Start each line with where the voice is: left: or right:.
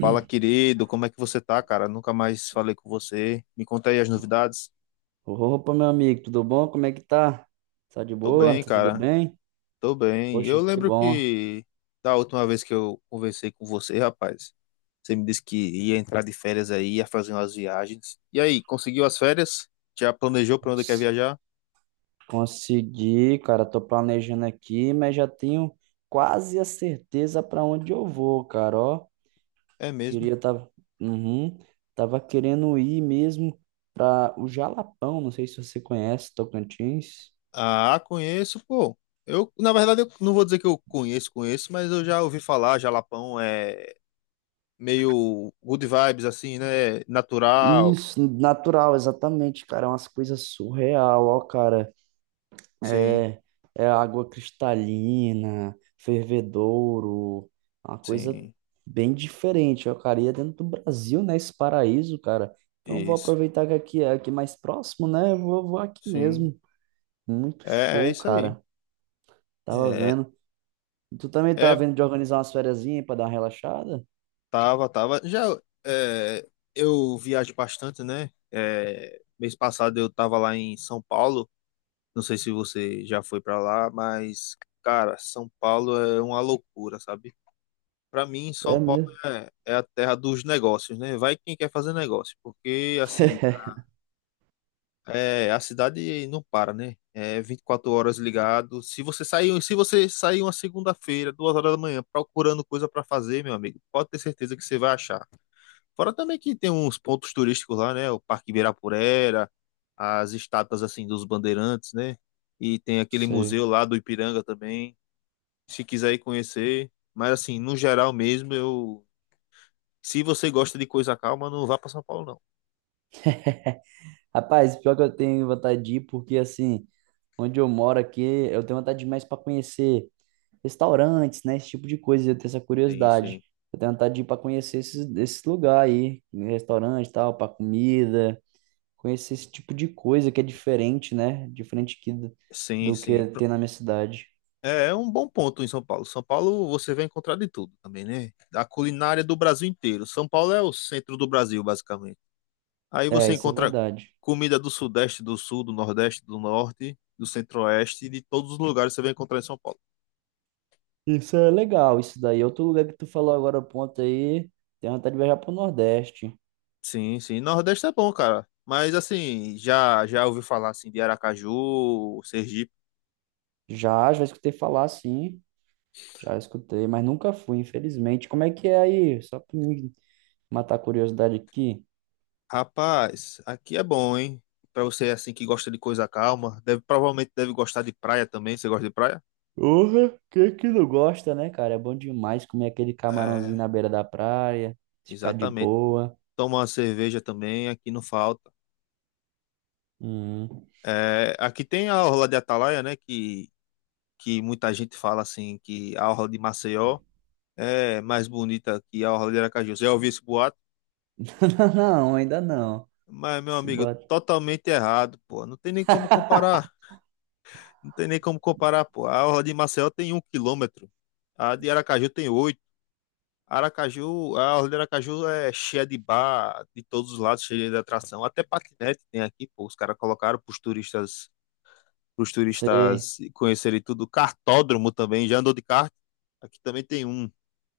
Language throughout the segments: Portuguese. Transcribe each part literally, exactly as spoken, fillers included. left: Fala, querido, como é que você tá, cara? Nunca mais falei com você. Me conta aí as novidades.
right: Opa, meu amigo, tudo bom? Como é que tá? Tá de
left: Tô
right: boa?
left: bem,
right: Tá tudo
left: cara.
right: bem?
left: Tô bem. Eu
right: Poxa, que
left: lembro
right: bom.
left: que da última vez que eu conversei com você, rapaz, você me disse que ia entrar de férias aí, ia fazer umas viagens. E aí, conseguiu as férias? Já planejou pra onde quer viajar?
right: Consegui, cara. Tô planejando aqui, mas já tenho quase a certeza para onde eu vou, cara. Ó,
left: É mesmo?
right: queria tava, uhum, tava querendo ir mesmo para o Jalapão. Não sei se você conhece Tocantins.
left: Ah, conheço, pô. Eu, na verdade, eu não vou dizer que eu conheço, conheço, mas eu já ouvi falar, Jalapão é meio good vibes assim, né? Natural.
right: Isso, natural, exatamente, cara. É umas coisas surreal, ó, cara.
left: Sim,
right: É, é água cristalina, fervedouro, uma coisa
left: sim.
right: bem diferente. Eu queria dentro do Brasil, né? Esse paraíso, cara. Então vou
left: Isso,
right: aproveitar que aqui é aqui mais próximo, né? Eu Vou, vou aqui
left: sim.
right: mesmo. Muito
left: É, é
right: show,
left: isso aí.
right: cara. Tava
left: É,
right: vendo. Tu também tava
left: é,
right: vendo de organizar umas fériasinhas pra dar uma relaxada?
left: tava, tava. Já é, eu viajo bastante, né? É, mês passado eu tava lá em São Paulo. Não sei se você já foi pra lá, mas, cara, São Paulo é uma loucura, sabe? Pra mim, São
right: É
left: Paulo
right: mesmo.
left: é, é a terra dos negócios, né? Vai quem quer fazer negócio, porque, assim, é, a cidade não para, né? É vinte e quatro horas ligado. Se você sair, se você sair uma segunda-feira, duas horas da manhã, procurando coisa para fazer, meu amigo, pode ter certeza que você vai achar. Fora também que tem uns pontos turísticos lá, né? O Parque Ibirapuera, as estátuas assim dos bandeirantes, né? E tem aquele
right: Sei.
left: museu lá do Ipiranga também, se quiser ir conhecer. Mas assim, no geral mesmo, eu, se você gosta de coisa calma, não vá para São Paulo, não.
right: Rapaz, pior que eu tenho vontade de ir, porque assim, onde eu moro aqui, eu tenho vontade de mais para conhecer restaurantes, né? Esse tipo de coisa, eu tenho essa
left: Sim,
right: curiosidade.
left: sim.
right: Eu tenho vontade de ir para conhecer esses, esses lugares aí, restaurante e tal, para comida, conhecer esse tipo de coisa que é diferente, né? Diferente que, do
left: Sim,
right: do
left: sim.
right: que tem na minha cidade.
left: É é um bom ponto em São Paulo. São Paulo você vai encontrar de tudo também, né? A culinária do Brasil inteiro. São Paulo é o centro do Brasil, basicamente. Aí
right: É,
left: você
right: isso é
left: encontra
right: verdade.
left: comida do Sudeste, do Sul, do Nordeste, do Norte, do Centro-Oeste, de todos os lugares você vai encontrar em São Paulo.
right: Isso é legal, isso daí. Outro lugar que tu falou agora, ponto aí, tenho vontade de viajar pro Nordeste.
left: Sim, sim. Nordeste é bom, cara. Mas assim, já já ouvi falar assim de Aracaju, Sergipe.
right: Já, já escutei falar, sim. Já escutei, mas nunca fui, infelizmente. Como é que é aí? Só pra me matar a curiosidade aqui.
left: Rapaz, aqui é bom, hein? Pra você assim que gosta de coisa calma, deve provavelmente deve gostar de praia também. Você gosta de praia?
right: Porra, quem que não gosta, né, cara? É bom demais comer aquele camarãozinho
left: É,
right: na beira da praia, ficar de
left: exatamente.
right: boa.
left: Toma uma cerveja também, aqui não falta.
right: Hum.
left: É, aqui tem a orla de Atalaia, né? Que, que muita gente fala assim que a orla de Maceió é mais bonita que a orla de Aracaju. Já ouviu esse boato?
right: Não, ainda não.
left: Mas, meu
right: Se
left: amigo,
right: bota.
left: totalmente errado, pô. Não tem nem como comparar. Não tem nem como comparar, pô. A orla de Maceió tem um quilômetro. A de Aracaju tem oito. Aracaju, a orla de Aracaju é cheia de bar, de todos os lados, cheia de atração. Até patinete tem aqui, pô. Os caras colocaram para os turistas para os
right: Sei.
left: turistas conhecerem tudo. Kartódromo também, já andou de kart? Aqui também tem um,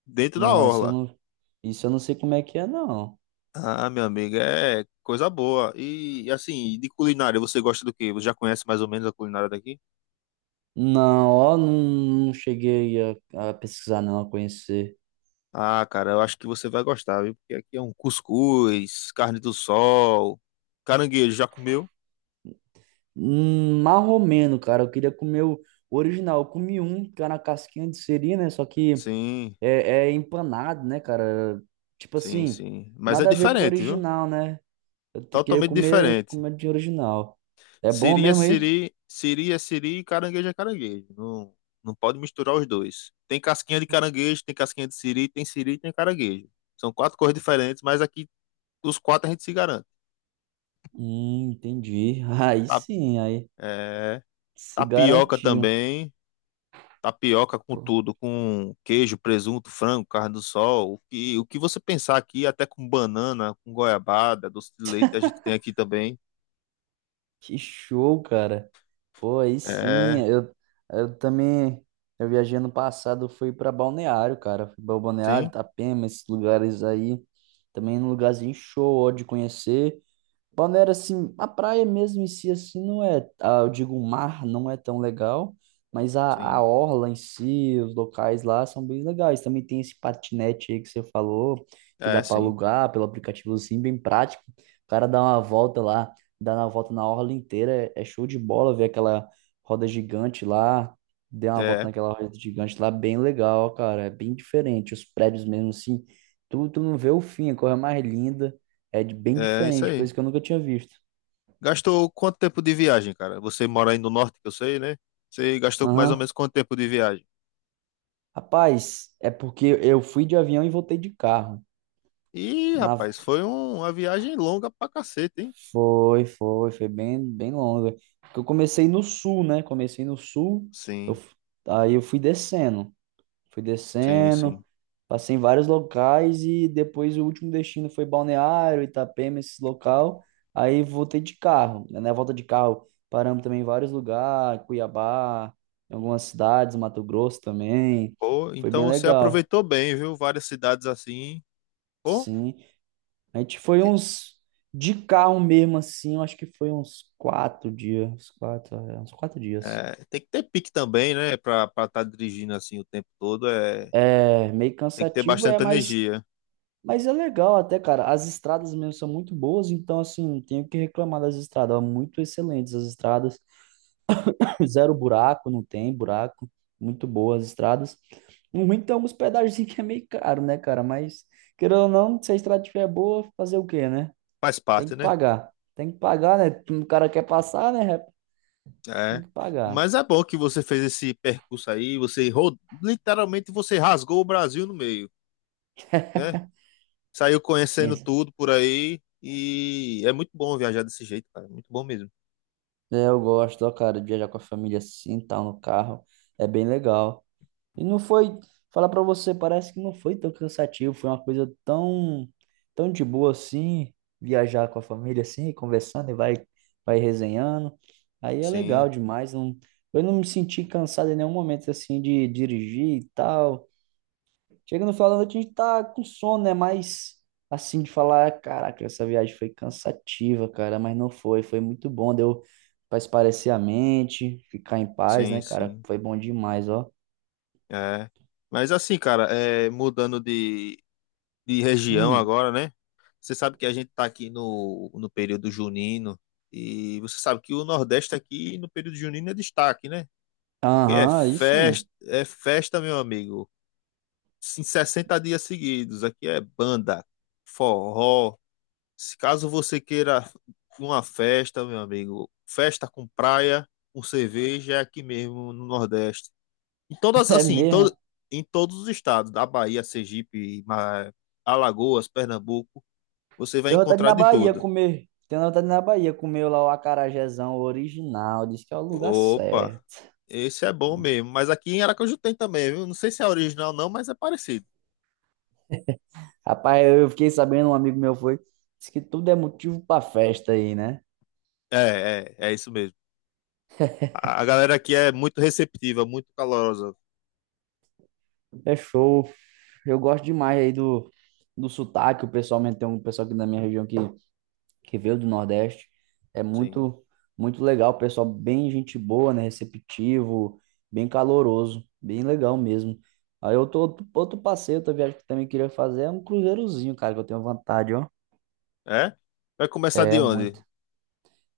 left: dentro da
right: Não, isso eu
left: orla.
right: não. Isso eu não sei como é que é, não.
left: Ah, meu amigo, é coisa boa. E assim, de culinária, você gosta do quê? Você já conhece mais ou menos a culinária daqui?
right: Não, ó, não, não cheguei a, a pesquisar, não, a conhecer.
left: Ah, cara, eu acho que você vai gostar, viu? Porque aqui é um cuscuz, carne do sol, caranguejo, já comeu?
right: Hum, marromeno, cara. Eu queria comer o original. Eu comi um, que era na casquinha de siri, né? Só que
left: Sim,
right: é, é empanado, né, cara? Tipo
left: sim,
right: assim,
left: sim. Mas é
right: nada a ver com o
left: diferente, viu?
right: original, né? Eu te- queria
left: Totalmente
right: comer
left: diferente.
right: comidinha original. É bom
left: Siri é
right: mesmo aí?
left: siri, siri é siri e caranguejo é caranguejo. Não, não pode misturar os dois. Tem casquinha de caranguejo, tem casquinha de siri, tem siri e tem caranguejo. São quatro cores diferentes, mas aqui os quatro a gente se garante.
right: Hum, entendi. Aí
left: Tá,
right: sim, aí
left: é,
right: se
left: tapioca
right: garantiu.
left: também. Tapioca com
right: Pô,
left: tudo, com queijo, presunto, frango, carne do sol. O que, o que você pensar aqui, até com banana, com goiabada, doce de leite, a gente tem aqui também.
right: que show, cara. Pô, aí sim.
left: É,
right: Eu, eu também. Eu viajei ano passado, eu fui pra Balneário, cara. Fui pra Balneário,
left: sim,
right: Itapema, esses lugares aí. Também um lugarzinho show, ó, de conhecer. Balneário, assim, a praia mesmo em si, assim, não é, ah, eu digo, o mar não é tão legal, mas a, a
left: sim.
right: orla em si, os locais lá são bem legais. Também tem esse patinete aí que você falou, que
left: É,
right: dá para
left: sim.
right: alugar pelo aplicativo, assim, bem prático. O cara dá uma volta lá, dá uma volta na orla inteira, é, é show de bola ver aquela roda gigante lá, deu uma volta
left: É,
right: naquela roda gigante lá, bem legal, cara, é bem diferente. Os prédios mesmo, assim, tu, tu não vê o fim, a coisa mais linda. É de- bem
left: é isso
right: diferente,
left: aí.
right: coisa que eu nunca tinha visto.
left: Gastou quanto tempo de viagem, cara? Você mora aí no norte, que eu sei, né? Você gastou mais ou
right: Aham.
left: menos quanto tempo de viagem?
right: Rapaz, é porque eu fui de avião e voltei de carro.
left: Ih,
right: Na...
left: rapaz, foi um- uma viagem longa pra cacete, hein?
right: Foi, foi, foi bem, bem longa. Porque eu comecei no sul, né? Comecei no sul, eu...
left: Sim,
right: f- Aí eu fui descendo. Fui
left: sim, sim.
right: descendo, passei em vários locais e depois o último destino foi Balneário, Itapema, esse local. Aí voltei de carro. Na volta de carro, paramos também em vários lugares, Cuiabá, em algumas cidades, Mato Grosso também.
left: Pô,
right: Foi
left: então
right: bem
left: você
right: legal.
left: aproveitou bem, viu? Várias cidades assim. Pô,
right: Sim. A gente foi
left: que-
right: uns. De carro mesmo, assim, eu acho que foi uns quatro dias. Uns quatro, é, uns quatro dias.
left: é, tem que ter pique também, né? Pra estar tá dirigindo assim o tempo todo. É,
right: É, meio
left: tem que ter
right: cansativo, é,
left: bastante
right: mas
left: energia.
right: Mas é legal até, cara. As estradas mesmo são muito boas, então, assim, não tenho o que reclamar das estradas. Ó, muito excelentes as estradas. Zero buraco, não tem buraco. Muito boas as estradas. O ruim tem alguns pedaços que é meio caro, né, cara? Mas, querendo ou não, se a estrada estiver boa, fazer o quê, né?
left: Faz
right: Tem
left: parte,
right: que
left: né?
right: pagar. Tem que pagar, né? O cara quer passar, né? Tem
left: É.
right: que pagar.
left: Mas é bom que você fez esse percurso aí. Você ro- literalmente você rasgou o Brasil no meio, né? Saiu conhecendo
right: Isso.
left: tudo por aí e é muito bom viajar desse jeito, cara. Muito bom mesmo.
right: É, eu gosto, ó, cara, de viajar com a família assim, tal, no carro. É bem legal. E não foi, falar pra você, parece que não foi tão cansativo, foi uma coisa tão, tão de boa assim, viajar com a família assim, conversando e vai, vai, resenhando. Aí é
left: Sim,
right: legal demais, não, eu não me senti cansado em nenhum momento assim de dirigir e tal. Chega no final da noite a gente tá com sono, né? Mas assim de falar, caraca, essa viagem foi cansativa, cara, mas não foi, foi muito bom, deu pra espairecer a mente, ficar em paz,
left: sim,
right: né, cara?
left: sim.
right: Foi bom demais, ó.
left: É. Mas assim, cara, é, mudando de, de região
right: Hum.
left: agora, né? Você sabe que a gente tá aqui no, no período junino e você sabe que o Nordeste aqui no período junino é destaque, né? Porque é
right: Aham, aí sim.
left: festa, é festa, meu amigo. Em sessenta dias seguidos. Aqui é banda, forró. Se caso você queira uma festa, meu amigo, festa com praia, com cerveja, é aqui mesmo no Nordeste. Em todas,
right: É
left: assim, em,
right: mesmo,
left: todo,
right: é.
left: em todos os estados, da Bahia, Sergipe, Ma- Alagoas, Pernambuco, você vai
right: Tenho vontade de ir
left: encontrar
right: na
left: de
right: Bahia
left: tudo.
right: comer. Tenho vontade de ir na Bahia comer lá o acarajézão original. Diz que é o lugar
left: Opa,
right: certo.
left: esse é bom mesmo. Mas aqui em Aracaju tem também, viu? Não sei se é original não, mas é parecido.
right: Rapaz, eu fiquei sabendo, um amigo meu foi. Diz que tudo é motivo pra festa aí, né?
left: É, é, é isso mesmo. A a galera aqui
right: Diz
left: é
right: que
left: muito receptiva, muito calorosa.
right: tudo é show. Eu gosto demais aí do, do, sotaque. O pessoal tem um pessoal aqui na minha região que que veio do Nordeste. É
left: Sim.
right: muito, muito legal, pessoal, bem gente boa, né? Receptivo, bem caloroso, bem legal mesmo. Aí eu tô, outro, outro passeio, outra viagem que eu também queria fazer é um cruzeirozinho, cara, que eu tenho vontade, ó.
left: É? Vai começar de
right: É
left: onde?
right: muito.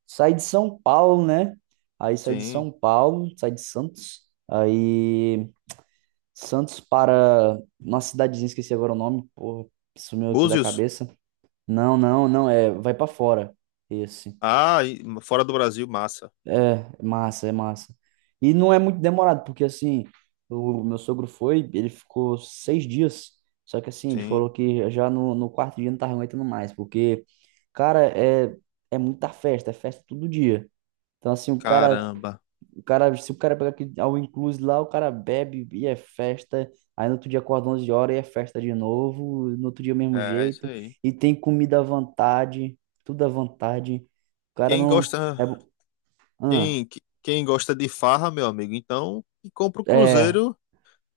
right: Saí de São Paulo, né? Aí saí de
left: Sim.
right: São Paulo, saí de Santos, aí Santos para uma cidadezinha, esqueci agora o nome, pô, sumiu aqui da
left: Búzios?
right: cabeça. Não, não, não, é, vai para fora. Esse.
left: Ah, e fora do Brasil, massa.
right: É, é massa, é massa. E não é muito demorado, porque assim, o meu sogro foi, ele ficou seis dias, só que assim, ele
left: Sim,
right: falou que já no, no, quarto dia não tava aguentando mais, porque, cara, é, é muita festa, é festa todo dia. Então assim, o cara,
left: caramba.
right: o cara, se o cara pegar aqui ao inclusive lá, o cara bebe e é festa, aí no outro dia acorda onze horas e é festa de novo, no outro dia o mesmo
left: É, é isso
right: jeito,
left: aí.
right: e tem comida à vontade, tudo à vontade. O cara
left: Quem
right: não...
left: gosta,
right: É, bom- ah.
left: quem, que- quem gosta de farra, meu amigo, então que compra o
right: É,
left: cruzeiro,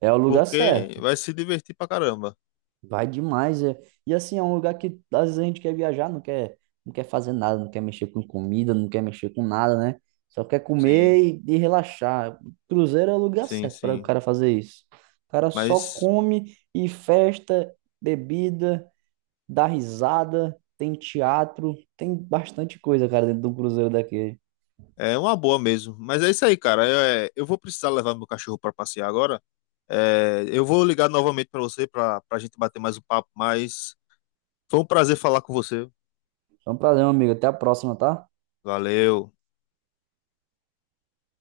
right: É o lugar
left: porque
right: certo.
left: vai se divertir pra caramba.
right: Vai demais. É. E assim, é um lugar que às vezes a gente quer viajar, não quer, não quer fazer nada, não quer mexer com comida, não quer mexer com nada, né? Só quer
left: Sim,
right: comer e, e relaxar. Cruzeiro é o lugar
left: sim,
right: certo para o
left: sim.
right: cara fazer isso. O cara só
left: Mas
right: come e festa, bebida, dá risada, tem teatro, tem bastante coisa, cara, dentro de um cruzeiro daquele.
left: é uma boa mesmo. Mas é isso aí, cara. Eu, eu vou precisar levar meu cachorro pra passear agora. É, eu vou ligar novamente pra você pra, pra, gente bater mais um papo, mas foi um prazer falar com você.
right: Foi um prazer, meu amigo. Até a próxima, tá?
left: Valeu.